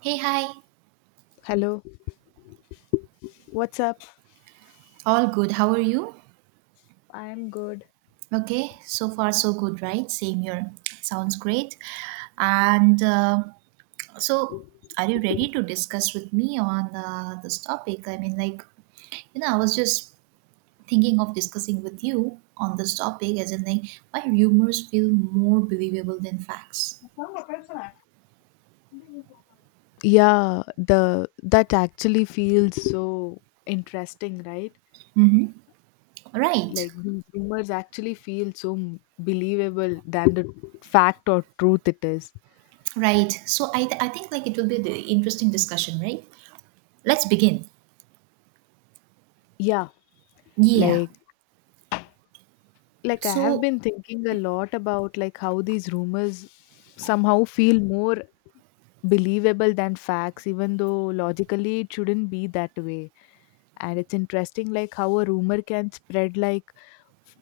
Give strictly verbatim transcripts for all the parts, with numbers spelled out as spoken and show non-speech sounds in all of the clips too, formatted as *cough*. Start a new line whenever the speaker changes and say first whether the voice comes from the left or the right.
right: Hey, hi.
left: Hello, what's up?
right: All good. How are you?
left: I'm good.
right: Okay, so far so good, right? Same here. Sounds great. And uh, so, are you ready to discuss with me on uh, this topic? I mean, like, you know, I was just thinking of discussing with you on this topic, as in, like, why rumors feel more believable than facts.
left: Yeah, the that actually feels so interesting, right?
right: Mm-hmm. Right,
left: Like these rumors actually feel so m- believable than the fact or truth it is.
right: right. So, I, I think, like, it will be the interesting discussion, right? Let's begin.
left: Yeah,
right: Yeah.
left: like like I have
right: So,
left: been thinking a lot about like how these rumors somehow feel more believable than facts even though logically it shouldn't be that way. And it's interesting like how a rumor can spread like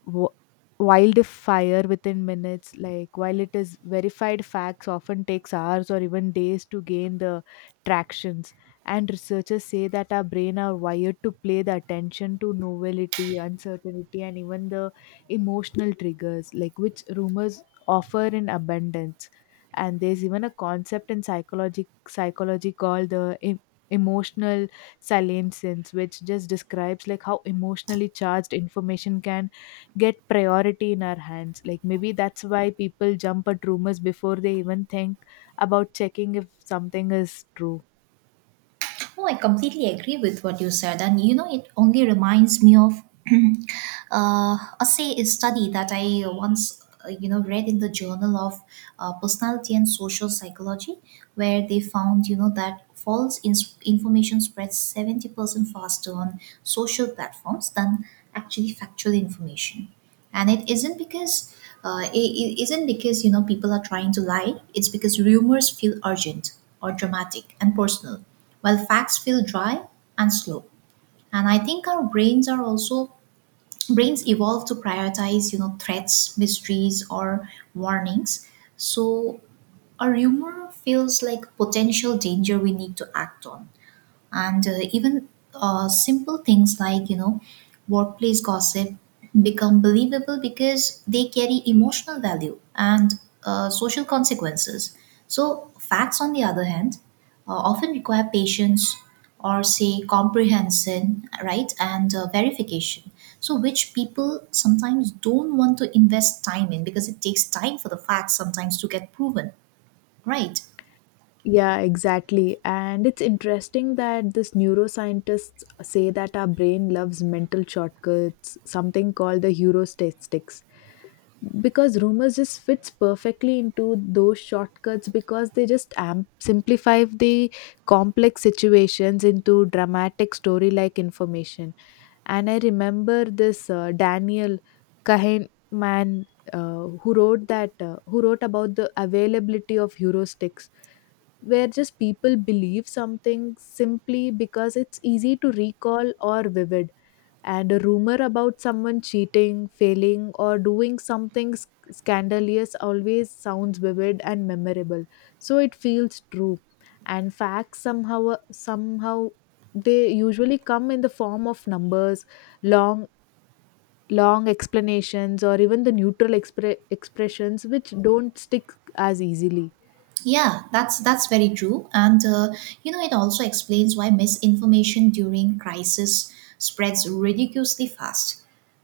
left: w- wildfire within minutes, like while it is verified facts often takes hours or even days to gain the tractions. And researchers say that our brain are wired to play the attention to novelty, uncertainty, and even the emotional triggers like which rumors offer in abundance. And there's even a concept in psychology psychology called the em- emotional salience, which just describes like how emotionally charged information can get priority in our hands. Like maybe that's why people jump at rumors before they even think about checking if something is true.
right: Oh, I completely agree with what you said, and you know, it only reminds me of *clears throat* uh, a say a study that I once uh, you know read in the Journal of uh, Personality and Social Psychology, where they found, you know, that false ins- information spreads seventy percent faster on social platforms than actually factual information. And it isn't because uh, it, it isn't because, you know, people are trying to lie. It's because rumors feel urgent or dramatic and personal, while facts feel dry and slow. And I think our brains are also brains evolve to prioritize, you know, threats, mysteries, or warnings. So a rumor feels like potential danger we need to act on. And uh, even uh, simple things like, you know, workplace gossip become believable because they carry emotional value and uh, social consequences. So facts, on the other hand, uh, often require patience, or say comprehension, right, and uh, verification. So which people sometimes don't want to invest time in, because it takes time for the facts sometimes to get proven, right?
left: Yeah, exactly. And it's interesting that this neuroscientists say that our brain loves mental shortcuts, something called the heuristics, because rumors just fits perfectly into those shortcuts because they just amp- simplify the complex situations into dramatic story-like information. And I remember this uh, Daniel Kahneman man, uh, who wrote that uh, who wrote about the availability of heuristics, where just people believe something simply because it's easy to recall or vivid. And a rumor about someone cheating, failing, or doing something sc- scandalous always sounds vivid and memorable. So it feels true. And facts somehow somehow they usually come in the form of numbers, long long explanations, or even the neutral expre- expressions which don't stick as easily.
right: Yeah, that's that's very true, and uh, you know, it also explains why misinformation during crisis spreads ridiculously fast.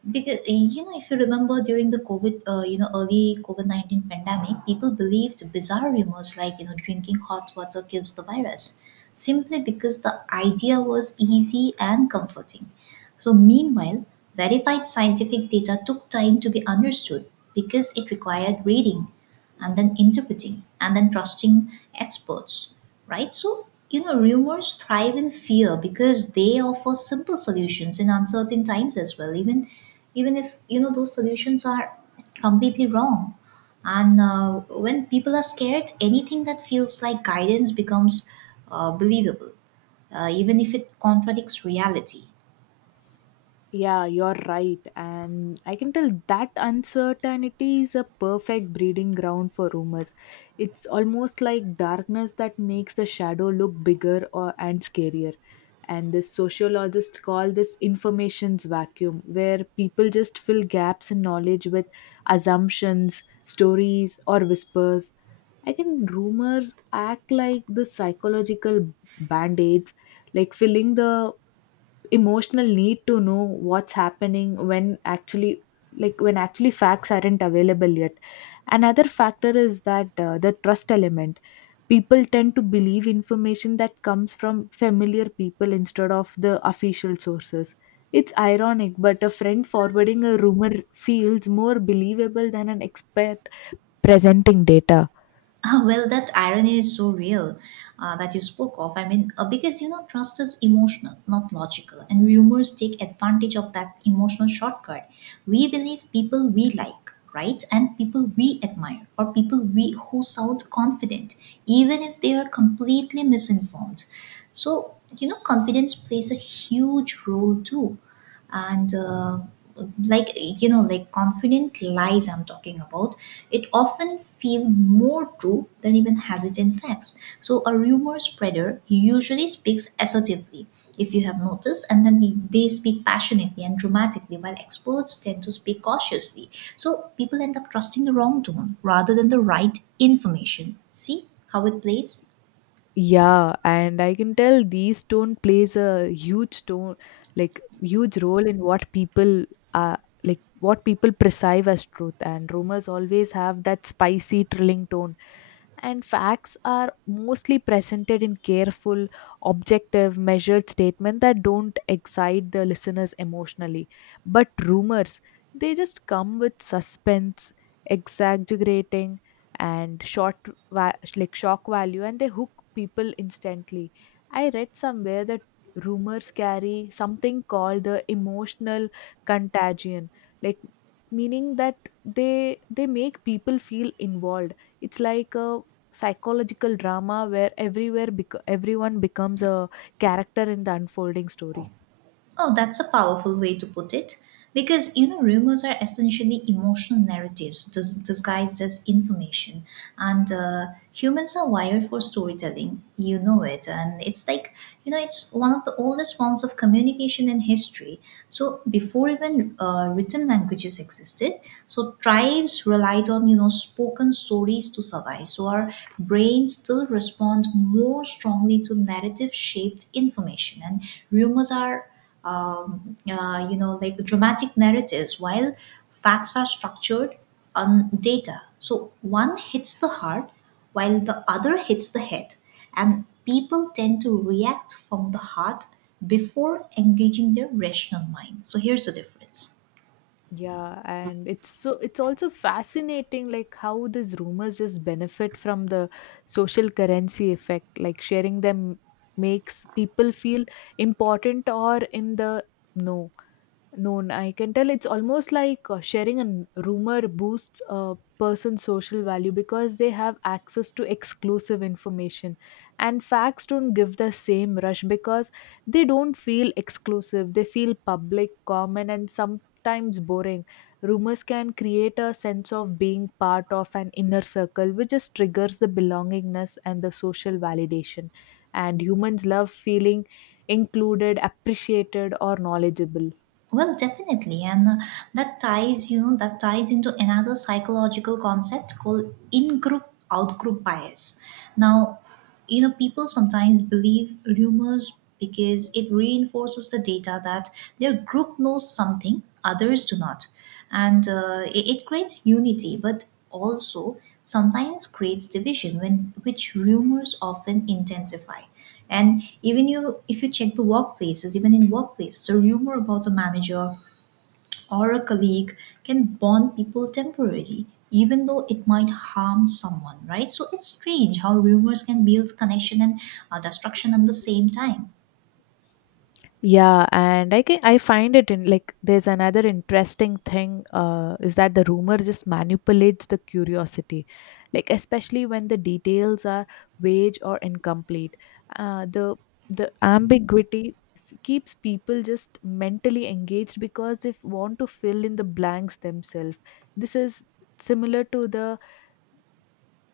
right: Because uh, you know, if you remember during the COVID, uh, you know, early COVID nineteen pandemic, people believed bizarre rumors like, you know, drinking hot water kills the virus, simply because the idea was easy and comforting. So meanwhile, verified scientific data took time to be understood because it required reading and then interpreting and then trusting experts, right? So, you know, rumors thrive in fear because they offer simple solutions in uncertain times as well, even even if, you know, those solutions are completely wrong. And uh, when people are scared, anything that feels like guidance becomes uh, believable, uh, even if it contradicts reality.
left: Yeah, you're right. And I can tell that uncertainty is a perfect breeding ground for rumors. It's almost like darkness that makes the shadow look bigger or and scarier. And the sociologists call this information's vacuum, where people just fill gaps in knowledge with assumptions, stories, or whispers. I can rumors act like the psychological band-aids, like filling the emotional need to know what's happening when actually like when actually facts aren't available yet. Another factor is that uh, the trust element, people tend to believe information that comes from familiar people instead of the official sources. It's ironic, but a friend forwarding a rumor feels more believable than an expert presenting data.
right: Ah, well, that irony is so real uh, that you spoke of. I mean, uh, because you know, trust is emotional, not logical, and rumors take advantage of that emotional shortcut. We believe people we like, right, and people we admire, or people we who sound confident, even if they are completely misinformed. So you know, confidence plays a huge role too. And uh, like you know like confident lies I'm talking about, it often feel more true than even hesitant facts. So a rumor spreader usually speaks assertively if you have noticed, and then they, they speak passionately and dramatically, while experts tend to speak cautiously. So people end up trusting the wrong tone rather than the right information. See how it plays?
left: Yeah, and I can tell these tone plays a huge tone, like huge role in what people are like what people perceive as truth. And rumors always have that spicy, thrilling tone. And facts are mostly presented in careful, objective, measured statements that don't excite the listeners emotionally. But rumors, they just come with suspense, exaggerating and short va- like shock value, and they hook people instantly. I read somewhere that rumors carry something called the emotional contagion, like meaning that they they make people feel involved. It's like a psychological drama where everywhere bec- everyone becomes a character in the unfolding story.
right: Oh, that's a powerful way to put it. Because, you know, rumors are essentially emotional narratives dis- disguised as information. And uh, humans are wired for storytelling. You know it. And it's like, you know, it's one of the oldest forms of communication in history. So, before even uh, written languages existed, so tribes relied on, you know, spoken stories to survive. So, our brains still respond more strongly to narrative shaped information. And rumors are um, uh, you know, like dramatic narratives, while facts are structured on data. So one hits the heart while the other hits the head. And people tend to react from the heart before engaging their rational mind. So here's the difference.
left: Yeah, and it's so it's also fascinating like how these rumors just benefit from the social currency effect. Like sharing them makes people feel important or in the know known. I can tell it's almost like uh, sharing a rumor boosts a person's social value because they have access to exclusive information. And facts don't give the same rush because they don't feel exclusive, they feel public, common, and sometimes boring. Rumors can create a sense of being part of an inner circle, which just triggers the belongingness and the social validation. And humans love feeling included, appreciated, or knowledgeable.
right: Well, definitely, and uh, that ties, you know, that ties into another psychological concept called in-group out-group bias. Now, you know, people sometimes believe rumors because it reinforces the data that their group knows something others do not. And uh, it, it creates unity but also sometimes creates division, when which rumors often intensify. And even you if you check the workplaces even in workplaces, a rumor about a manager or a colleague can bond people temporarily, even though it might harm someone, right? So it's strange how rumors can build connection and uh, destruction at the same time.
left: Yeah, and I can I find it in like there's another interesting thing uh, is that the rumor just manipulates the curiosity, like especially when the details are vague or incomplete. Uh, the the ambiguity f- keeps people just mentally engaged because they f- want to fill in the blanks themselves. This is similar to the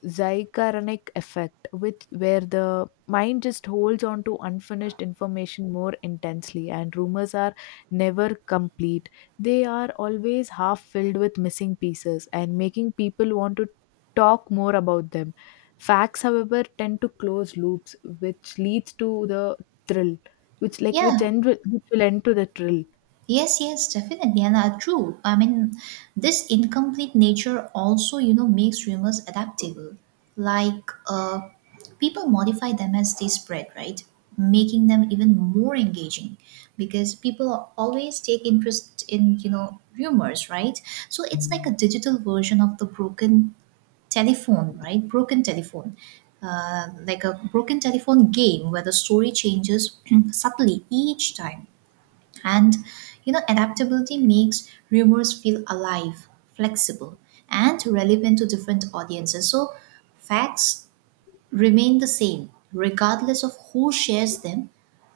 left: Zygarnik effect, with where the mind just holds on to unfinished information more intensely, and rumors are never complete. They are always half filled with missing pieces and making people want to talk more about them. Facts, however, tend to close loops, which leads to the thrill, which like which
right: Yeah,
left: end with, which will end to the thrill.
right: Yes, yes, definitely, and uh, true. I mean, this incomplete nature also, you know, makes rumors adaptable. Like, uh, people modify them as they spread, right? Making them even more engaging, because people always take interest in, you know, rumors, right? So it's like a digital version of the broken telephone, right? Broken telephone. Uh, like a broken telephone game where the story changes *clears throat* subtly each time. And you know, adaptability makes rumors feel alive, flexible, and relevant to different audiences. So facts remain the same regardless of who shares them,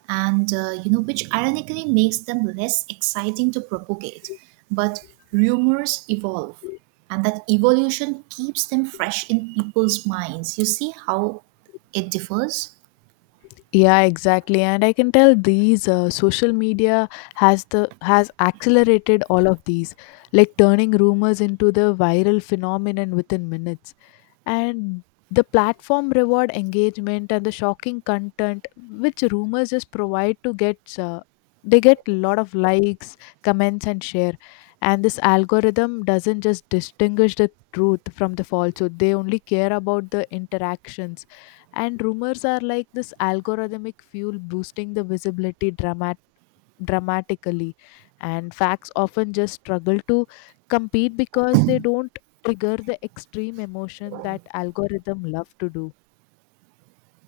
right: and uh, you know, which ironically makes them less exciting to propagate. But rumors evolve, and that evolution keeps them fresh in people's minds. You see how it differs?
left: Yeah, exactly. And I can tell these uh, social media has the has accelerated all of these, like turning rumors into the viral phenomenon within minutes. And the platform reward engagement and the shocking content which rumors just provide to get uh, they get a lot of likes, comments, and share. And this algorithm doesn't just distinguish the truth from the falsehood, they only care about the interactions. And rumors are like this algorithmic fuel boosting the visibility dramatic dramatically. And facts often just struggle to compete because they don't trigger the extreme emotion that algorithm love to do.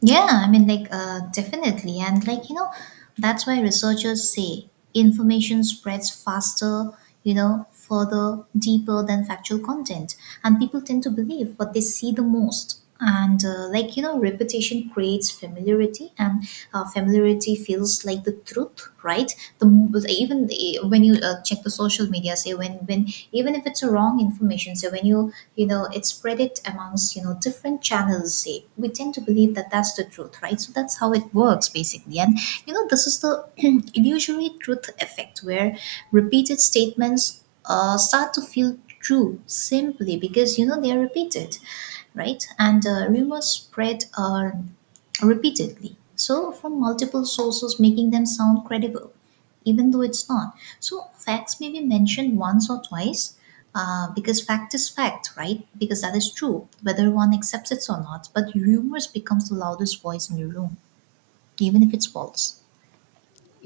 right: Yeah, I mean, like, uh, definitely. And, like, you know, that's why researchers say information spreads faster, you know, further, deeper than factual content. And people tend to believe what they see the most. And, uh, like, you know, repetition creates familiarity, and uh, familiarity feels like the truth, right? The m- Even the, Say when you uh, check the social media, say when when even if it's a wrong information, say when you you know, it spread it amongst, you know, different channels, say we tend to believe that that's the truth, right? So that's how it works basically. And you know, this is the *clears throat* illusory truth effect, where repeated statements uh, start to feel true simply because, you know, they are repeated, right? And uh, rumors spread uh, repeatedly, so from multiple sources, making them sound credible even though it's not. So facts may be mentioned once or twice, uh, because fact is fact, right? Because that is true, whether one accepts it or not. But rumors becomes the loudest voice in the room, even if it's false.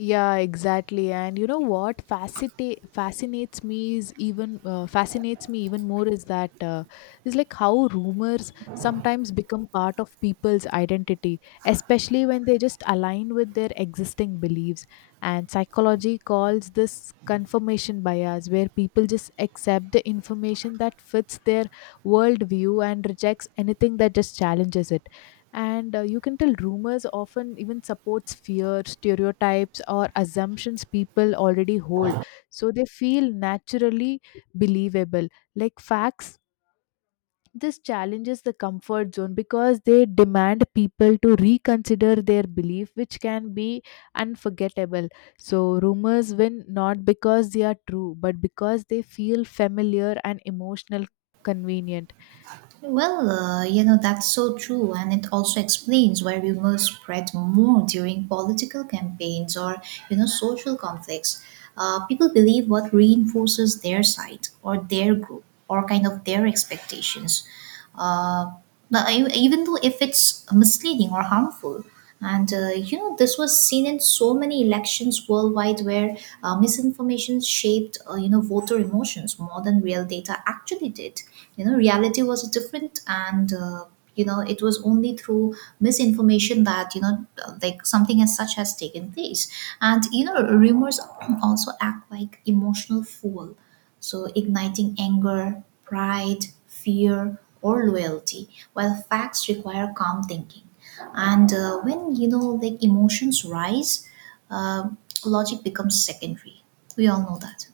left: Yeah, exactly. And you know what fascinate fascinates me is even uh, fascinates me even more is that uh, is like how rumors sometimes become part of people's identity, especially when they just align with their existing beliefs. And psychology calls this confirmation bias, where people just accept the information that fits their worldview and rejects anything that just challenges it. And uh, you can tell rumors often even supports fear stereotypes or assumptions people already hold, so they feel naturally believable. Like facts, this challenges the comfort zone because they demand people to reconsider their belief, which can be unforgettable. So rumors win not because they are true, but because they feel familiar and emotional convenient.
right: Well, uh, you know, that's so true. And it also explains why rumors spread more during political campaigns or, you know, social conflicts. Uh, people believe what reinforces their side or their group or kind of their expectations. uh, but I, Even though if it's misleading or harmful. And uh, you know, this was seen in so many elections worldwide where uh, misinformation shaped, uh, you know, voter emotions more than real data actually did. You know, reality was different, and uh, you know, it was only through misinformation that, you know, uh, like something as such has taken place. And you know, rumors *clears throat* also act like emotional fuel, so igniting anger, pride, fear, or loyalty, while facts require calm thinking. And uh, when you know, like emotions rise, uh, logic becomes secondary. We all know that.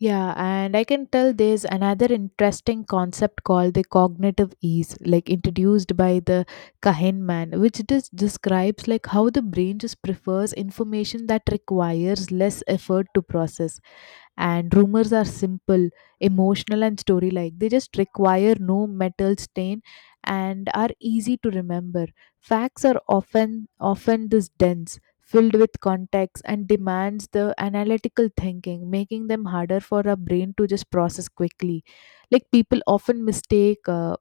left: Yeah, and I can tell there's another interesting concept called the cognitive ease, like introduced by the Kahneman, which dis- describes like how the brain just prefers information that requires less effort to process. And rumors are simple, emotional, and story like, they just require no metal stain and are easy to remember. Facts are often often this dense filled with context and demands the analytical thinking, making them harder for a brain to just process quickly. Like people often mistake uh,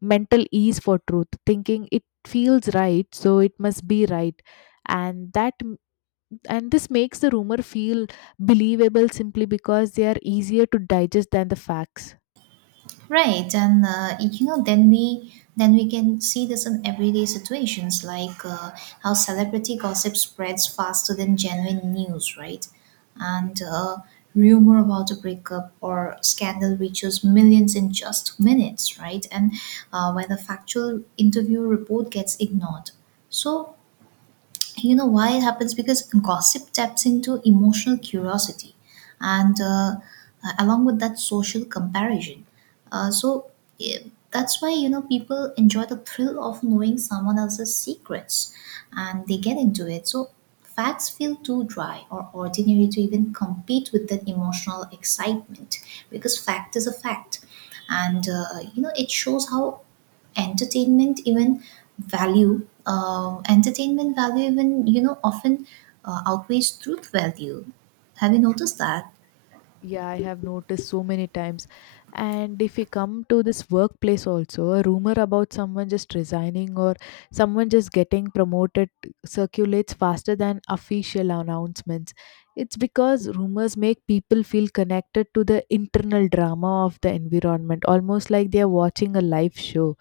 left: mental ease for truth thinking it feels right so it must be right. And that and this makes the rumor feel believable simply because they are easier to digest than the facts.
right: Right, and uh, you know, then we then we can see this in everyday situations, like uh, how celebrity gossip spreads faster than genuine news, right? And uh, rumor about a breakup or scandal reaches millions in just minutes, right? And uh, when the factual interview report gets ignored, so you know why it happens, because gossip taps into emotional curiosity and uh, uh, along with that social comparison. uh, so eh, that's why, you know, people enjoy the thrill of knowing someone else's secrets, and they get into it. So facts feel too dry or ordinary to even compete with that emotional excitement, because fact is a fact. And uh, you know, it shows how entertainment even value uh, entertainment value, even, you know, often uh, outweighs truth value. Have you noticed that?
left: Yeah, I have noticed so many times. And if we come to this workplace also, a rumor about someone just resigning or someone just getting promoted circulates faster than official announcements. It's because rumors make people feel connected to the internal drama of the environment almost like they are watching a live show.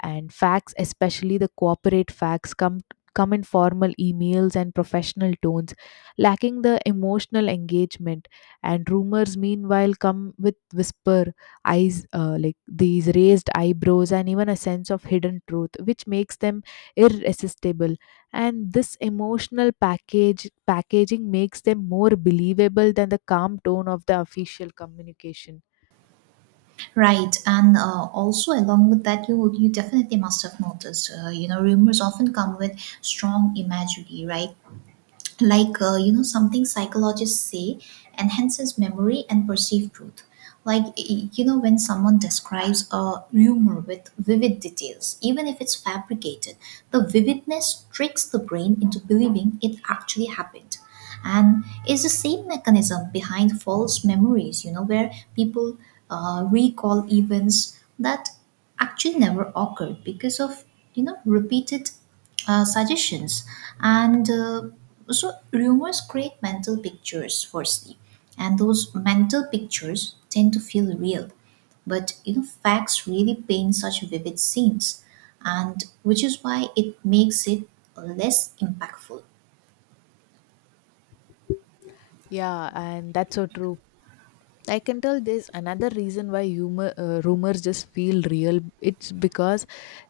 left: And facts, especially the corporate facts, come come in formal emails and professional tones, lacking the emotional engagement. And rumors meanwhile come with whisper eyes, uh, like these raised eyebrows and even a sense of hidden truth which makes them irresistible. And this emotional package packaging makes them more believable than the calm tone of the official communication.
right: Right, and uh, also along with that, you you definitely must have noticed, uh, you know, rumors often come with strong imagery, right? Like uh, you know, something psychologists say enhances memory and perceived truth. Like y- you know, when someone describes a rumor with vivid details, even if it's fabricated, the vividness tricks the brain into believing it actually happened. And it's the same mechanism behind false memories, you know, where people uh, recall events that actually never occurred because of, you know, repeated uh, suggestions. And uh, so rumors create mental pictures firstly, and those mental pictures tend to feel real. But you know, facts really paint such vivid scenes, and which is why it makes it less impactful.
left: Yeah, and that's so true. I can tell there's another reason why humor, uh, rumors just feel real. It's because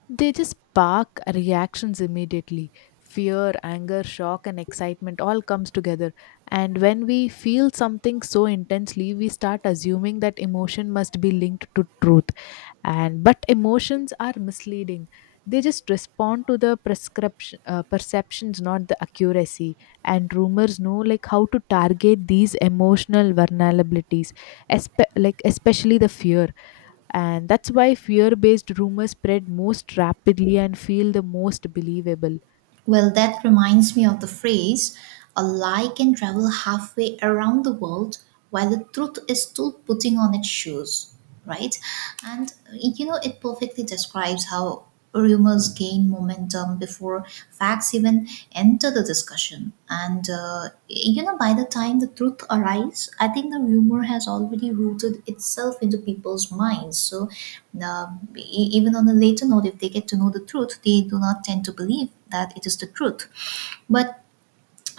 left: they just spark reactions immediately. Fear, anger, shock, and excitement all comes together. And when we feel something so intensely, we start assuming that emotion must be linked to truth, and but emotions are misleading. They just respond to the prescription uh, perceptions not the accuracy. And rumors know like how to target these emotional vulnerabilities, espe- like especially the fear. And that's why fear based rumors spread most rapidly and feel the most believable.
right: Well, that reminds me of the phrase, a lie can travel halfway around the world while the truth is still putting on its shoes, right? And you know, it perfectly describes how rumors gain momentum before facts even even enter the discussion. And uh, you know, by the time the truth arrives, I think the rumor has already rooted itself into people's minds. So um, e- even on a later note, if they get to know the truth, they do not tend to believe that it is the truth. But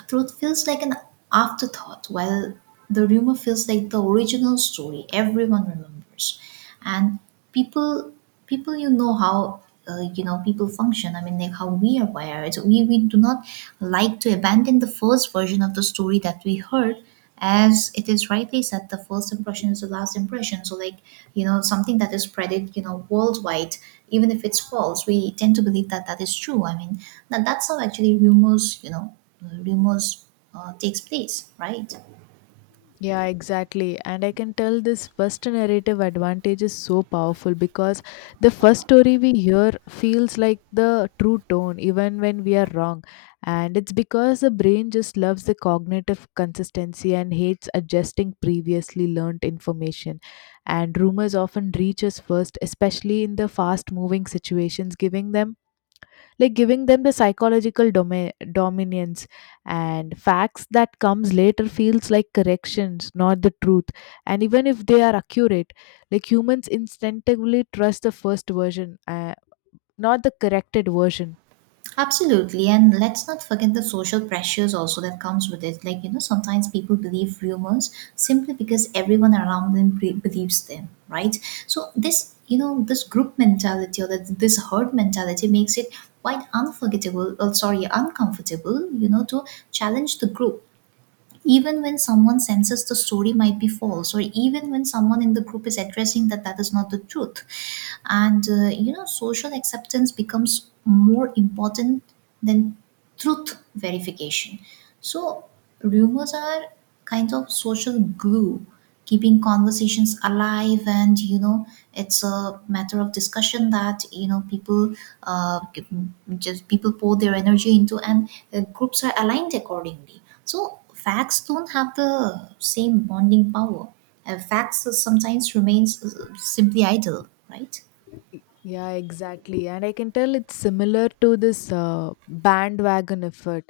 right: truth feels like an afterthought, while the rumor feels like the original story everyone remembers. And people, people, you know how uh, you know people function. I mean, like how we are wired. We we do not like to abandon the first version of the story that we heard, as it is rightly said, the first impression is the last impression. So like, you know something that is spreaded, you know worldwide, even if it's false, we tend to believe that that is true. I mean, that that's how actually rumors, you know rumors uh, takes place, right?
left: Yeah, exactly. And I can tell this first narrative advantage is so powerful because the first story we hear feels like the true tone, even when we are wrong. And it's because the brain just loves the cognitive consistency and hates adjusting previously learned information. And rumors often reach us first, especially in the fast moving situations, giving them like giving them the psychological domi- dominance. And facts that comes later feels like corrections, not the truth. And even if they are accurate, like humans instinctively trust the first version, uh, not the corrected version.
right: Absolutely, and let's not forget the social pressures also that comes with it. Like you know, sometimes people believe rumors simply because everyone around them be- believes them, right? So this, you know this group mentality, or that this herd mentality, makes it quite unforgettable. Oh, sorry, uncomfortable. You know, to challenge the group even when someone senses the story might be false, or even when someone in the group is addressing that that is not the truth. And uh, you know social acceptance becomes more important than truth verification. So rumors are kind of social glue, keeping conversations alive, and you know it's a matter of discussion that you know people uh, just people pour their energy into. And uh, groups are aligned accordingly, so facts don't have the same bonding power. uh, facts sometimes remains, uh, simply idle, right?
left: Yeah, exactly. And I can tell it's similar to this uh, bandwagon effect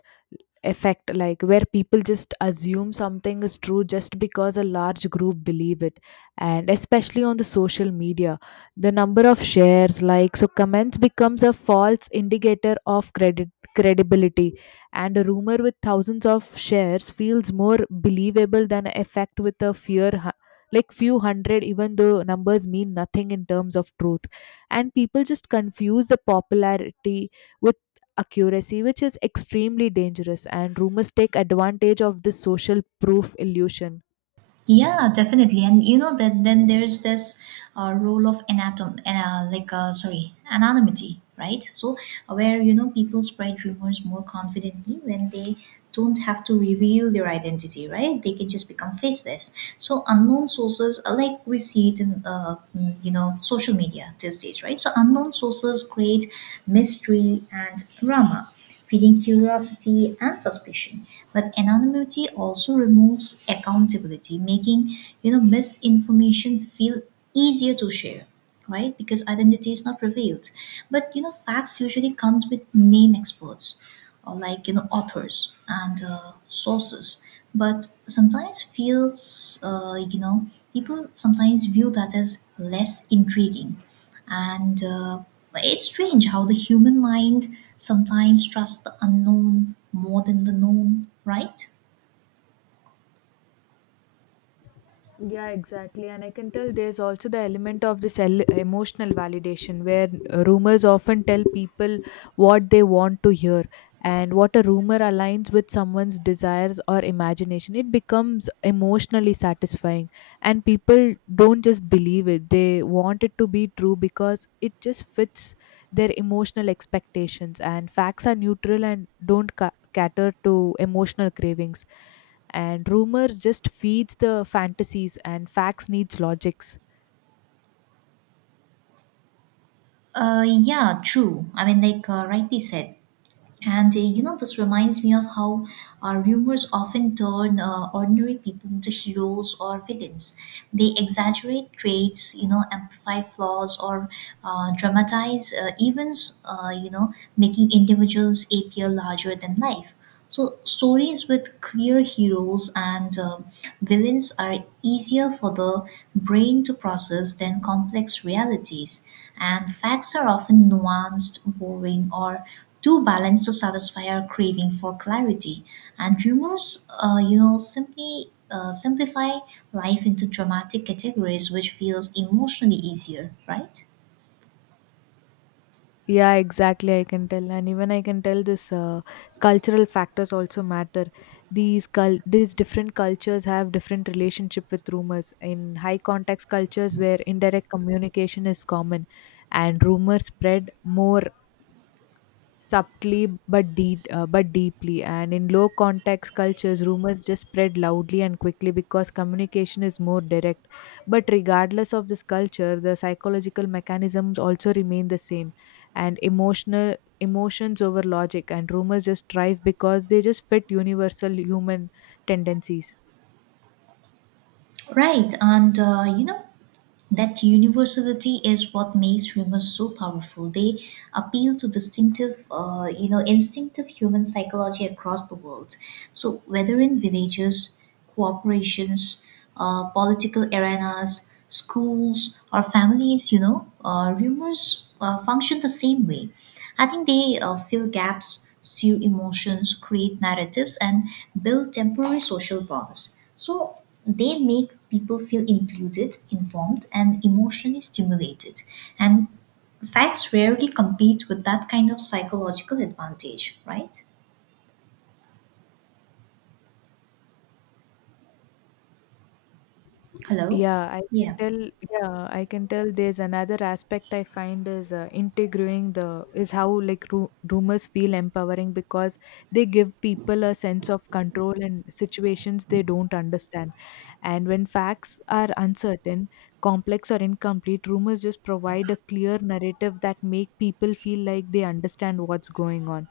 left: effect like where people just assume something is true just because a large group believe it. And especially on the social media, the number of shares, likes, or comments becomes a false indicator of credit credibility. And a rumor with thousands of shares feels more believable than a fact with a fear hu- like few hundred, even though numbers mean nothing in terms of truth. And people just confuse the popularity with accuracy, which is extremely dangerous. And rumors take advantage of this social proof illusion.
right: Yeah, definitely. And you know that then there's this uh, role of anatom, uh, like uh, sorry, anonymity, right? So where you know people spread rumors more confidently when they don't have to reveal their identity, right? They can just become faceless. So unknown sources, uh, like we see it in uh, mm, you know social media these days, right? So unknown sources create mystery and drama, feeding curiosity and suspicion. But anonymity also removes accountability, making you know misinformation feel easier to share, right? Because identity is not revealed. But you know facts usually comes with name experts, or like you know authors and uh, sources. But sometimes feels, uh, you know people sometimes view that as less intriguing. And uh, it's strange how the human mind sometimes trusts the unknown more than the known, right?
left: Yeah, exactly. And I can tell there's also the element of this el- emotional validation where uh, rumors often tell people what they want to hear. And what a rumor aligns with someone's desires or imagination, it becomes emotionally satisfying, and people don't just believe it, they want it to be true because it just fits their emotional expectations. And facts are neutral and don't ca- cater to emotional cravings, and rumors just feeds the fantasies and facts needs logics.
right: Uh, yeah, true. I mean, like uh, rightly said, and uh, you know, this reminds me of how our rumors often turn uh, ordinary people into heroes or villains. They exaggerate traits, you know, amplify flaws, or uh, dramatize uh, events, uh, you know, making individuals appear larger than life. So, stories with clear heroes and uh, villains are easier for the brain to process than complex realities, and facts are often nuanced, boring, or too balanced to satisfy our craving for clarity. And humors, uh, you know, simply uh, simplify life into dramatic categories, which feels emotionally easier, right?
left: Yeah, exactly. I can tell, and even I can tell this uh, cultural factors also matter. These cul- these different cultures have different relationship with rumors. In high context cultures, where indirect communication is common, and rumors spread more subtly but deep uh, but deeply. And in low context cultures, rumors just spread loudly and quickly because communication is more direct. But regardless of this culture, the psychological mechanisms also remain the same. And emotional emotions over logic, and rumors just thrive because they just fit universal human tendencies.
right: Right, and uh, you know, that universality is what makes humans so powerful. They appeal to distinctive uh, you know instinctive human psychology across the world. So whether in villages, corporations, uh, political arenas, schools, or families, you know uh, rumors uh, function the same way. I think they uh, fill gaps, stew emotions, create narratives, and build temporary social bonds. So they make people feel included, informed, and emotionally stimulated. And facts rarely compete with that kind of psychological advantage, right? Hello?
left: Yeah, I can
right: Yeah.
left: tell. Yeah, I can tell. There's another aspect I find is uh, integrating the is how like ru- rumors feel empowering because they give people a sense of control in situations they don't understand. And when facts are uncertain, complex, or incomplete, rumors just provide a clear narrative that make people feel like they understand what's going on.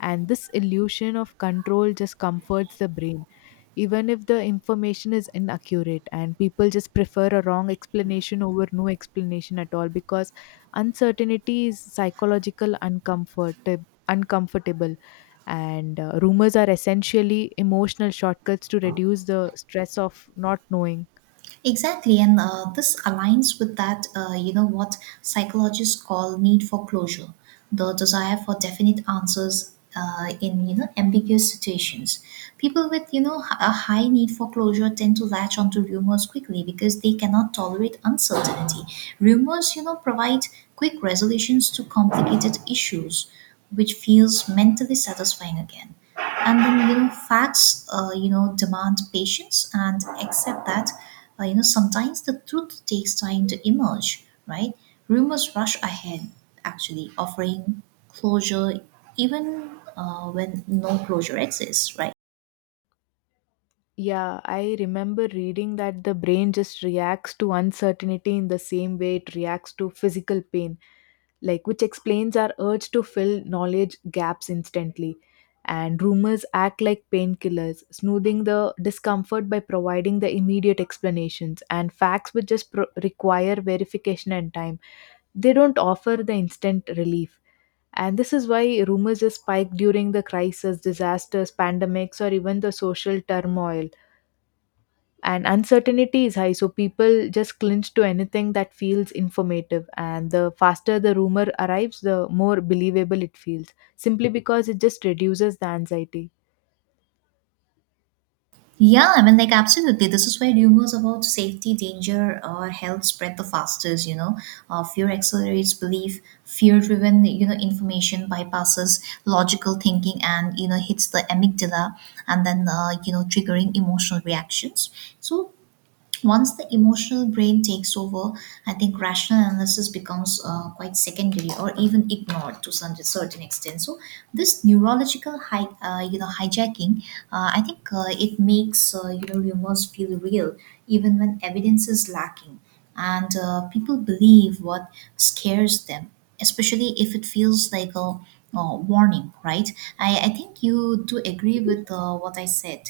left: And this illusion of control just comforts the brain even if the information is inaccurate. And people just prefer a wrong explanation over no explanation at all because uncertainty is psychological uncomfort uncomfortable. And uh, rumors are essentially emotional shortcuts to reduce the stress of not knowing.
right: Exactly, and uh, this aligns with that, uh, you know, what psychologists call need for closure, the desire for definite answers uh, in, you know, ambiguous situations. People with, you know, h- a high need for closure tend to latch onto rumors quickly because they cannot tolerate uncertainty. Rumors, you know, provide quick resolutions to complicated issues, which feels mentally satisfying again. And then you know facts uh, you know demand patience and accept that uh, you know sometimes the truth takes time to emerge, right? Rumors rush ahead, actually offering closure even uh, when no closure exists, right?
left: Yeah, I remember reading that the brain just reacts to uncertainty in the same way it reacts to physical pain, like which explains our urge to fill knowledge gaps instantly. And rumors act like painkillers, smoothing the discomfort by providing the immediate explanations. And facts, which just pro- require verification and time, they don't offer the instant relief. And this is why rumors just spike during the crisis, disasters, pandemics, or even the social turmoil, and uncertainty is high, so people just clinch to anything that feels informative. And the faster the rumor arrives, the more believable it feels, simply because it just reduces the anxiety.
right: Yeah, I mean, like, absolutely. This is why rumors about safety, danger, or health spread the fastest, you know. Uh, fear accelerates belief. Fear driven, you know, information bypasses logical thinking, and, you know, hits the amygdala, and then, uh, you know, triggering emotional reactions. So, once the emotional brain takes over, I think rational analysis becomes uh, quite secondary or even ignored to some certain extent. So this neurological hi- uh, you know hijacking, uh, I think uh, it makes uh, you know rumors feel real even when evidence is lacking. And uh, people believe what scares them, especially if it feels like a, uh warning. Right? I I think you do agree with uh, what I said,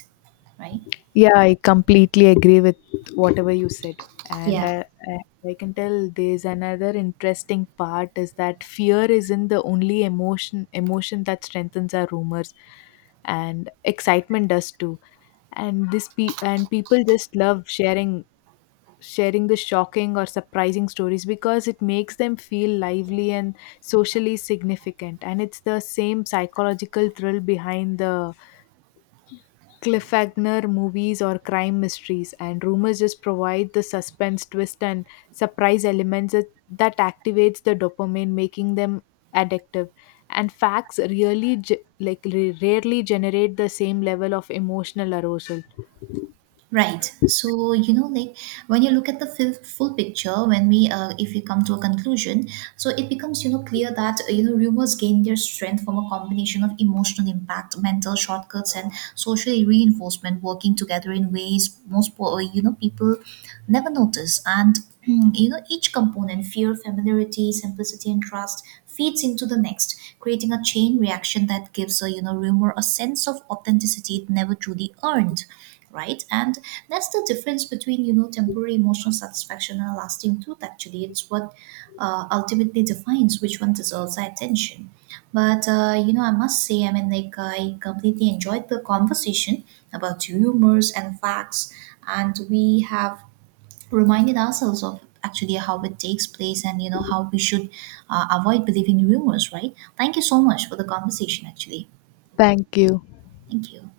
right: right?
left: Yeah, I completely agree with whatever you said. And
right: Yeah.
left: i, I I can tell there's another interesting part is that fear isn't the only emotion emotion that strengthens our rumors, and excitement does too. And this pe- and people just love sharing sharing the shocking or surprising stories because it makes them feel lively and socially significant. And it's the same psychological thrill behind the cliffhanger movies or crime mysteries. And rumors just provide the suspense twist and surprise elements that, that activates the dopamine, making them addictive. And facts really ge- like re- rarely generate the same level of emotional arousal.
right: Right. So, you know, like when you look at the full, full picture, when we, uh, if we come to a conclusion, so it becomes, you know, clear that, uh, you know, rumors gain their strength from a combination of emotional impact, mental shortcuts, and social reinforcement working together in ways most, po- uh, you know, people never notice. And, *clears throat* hmm, you know, each component, fear, familiarity, simplicity, and trust, feeds into the next, creating a chain reaction that gives a, you know, rumor a sense of authenticity it never truly earned, right. And that's the difference between, you know temporary emotional satisfaction and lasting truth. Actually, it's what uh, ultimately defines which one deserves our attention. But uh, you know I must say, I mean, like I completely enjoyed the conversation about rumors and facts, and we have reminded ourselves of actually how it takes place and you know how we should uh, avoid believing rumors, right? Thank you so much for the conversation, actually.
left: Thank you.
right: Thank you.